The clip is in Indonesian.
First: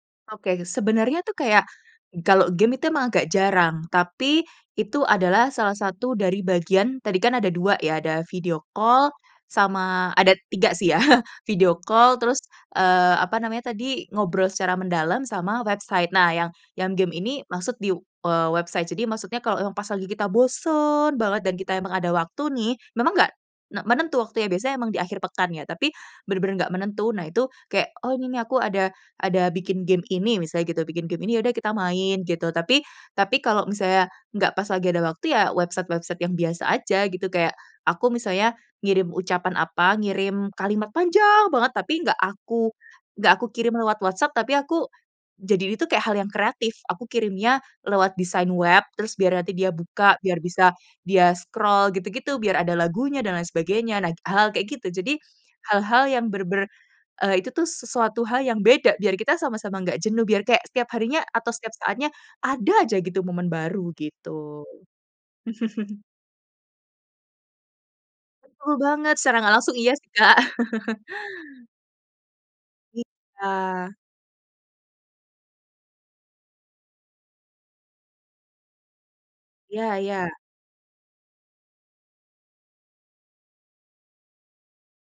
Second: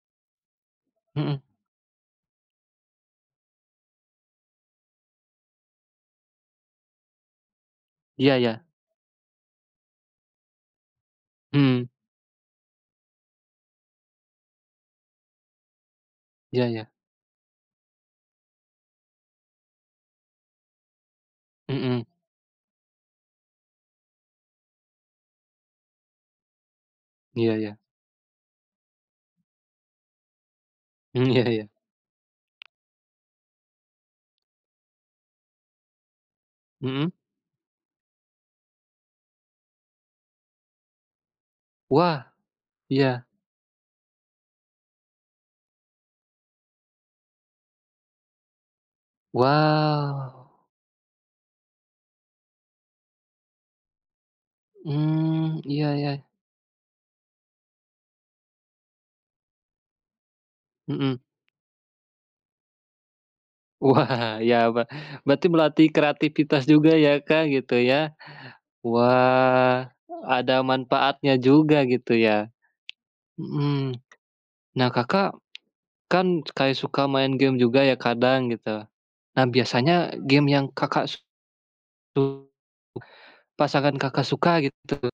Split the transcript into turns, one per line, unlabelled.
Oke, sebenernya tuh
Mhm.
kayak kalau game itu emang agak jarang, tapi itu adalah salah satu dari bagian tadi kan ada 2 ya, ada
Iya
video
iya.
call sama ada 3 sih ya, video
Mmm.
call terus, eee, apa namanya tadi, ngobrol secara mendalam sama website. Nah yang
Iya iya.
yang game ini maksud di, eee, website jadi maksudnya kalau yang pas lagi kita bosen banget dan kita emang
Mhm.
ada waktu nih, memang enggak enggak menentu waktunya biasanya emang di akhir pekan ya, tapi bener-bener nggak menentu. Nah, itu
Iya iya.
kayak, "Oh, ini nih aku ada ada bikin game ini," misalnya gitu, "bikin game
Mmm,
ini ya
ya
udah
ya.
kita main." Gitu, tapi tapi kalau misalnya nggak pas lagi ada waktu ya website-website yang biasa aja
Mmm.
gitu kayak, aku misalnya ngirim ucapan apa, ngirim kalimat panjang banget, tapi nggak
Wah.
aku
Iya.
nggak aku kirim lewat WhatsApp, tapi aku jadi ini tuh kayak hal yang kreatif aku kirimnya lewat design web terus biar nanti dia buka, biar
Wow.
bisa dia scroll, gitu-gitu biar ada lagunya dan lain sebagainya. Nah, hal-hal kayak gitu, jadi
Mmm, iya
hal-hal
iya.
yang bener-bener, eee, itu tuh sesuatu hal yang beda biar kita sama-sama nggak jenuh biar kayak setiap
Mmm.
harinya atau setiap saatnya ada aja gitu momen baru
Wah,
gitu.
iya be berarti melatih kreativitas juga ya, Kak, gitu ya.
Betul banget, secara nggak langsung
Wah,
iya sih, Kak.
ada manfaatnya juga gitu ya.
Iya.
Mhm. Nah, Kakak kan kayak suka main game juga ya kadang gitu, nah
Iya
biasanya
iya.
game yang Kakak su tu pasangan Kakak suka gitu.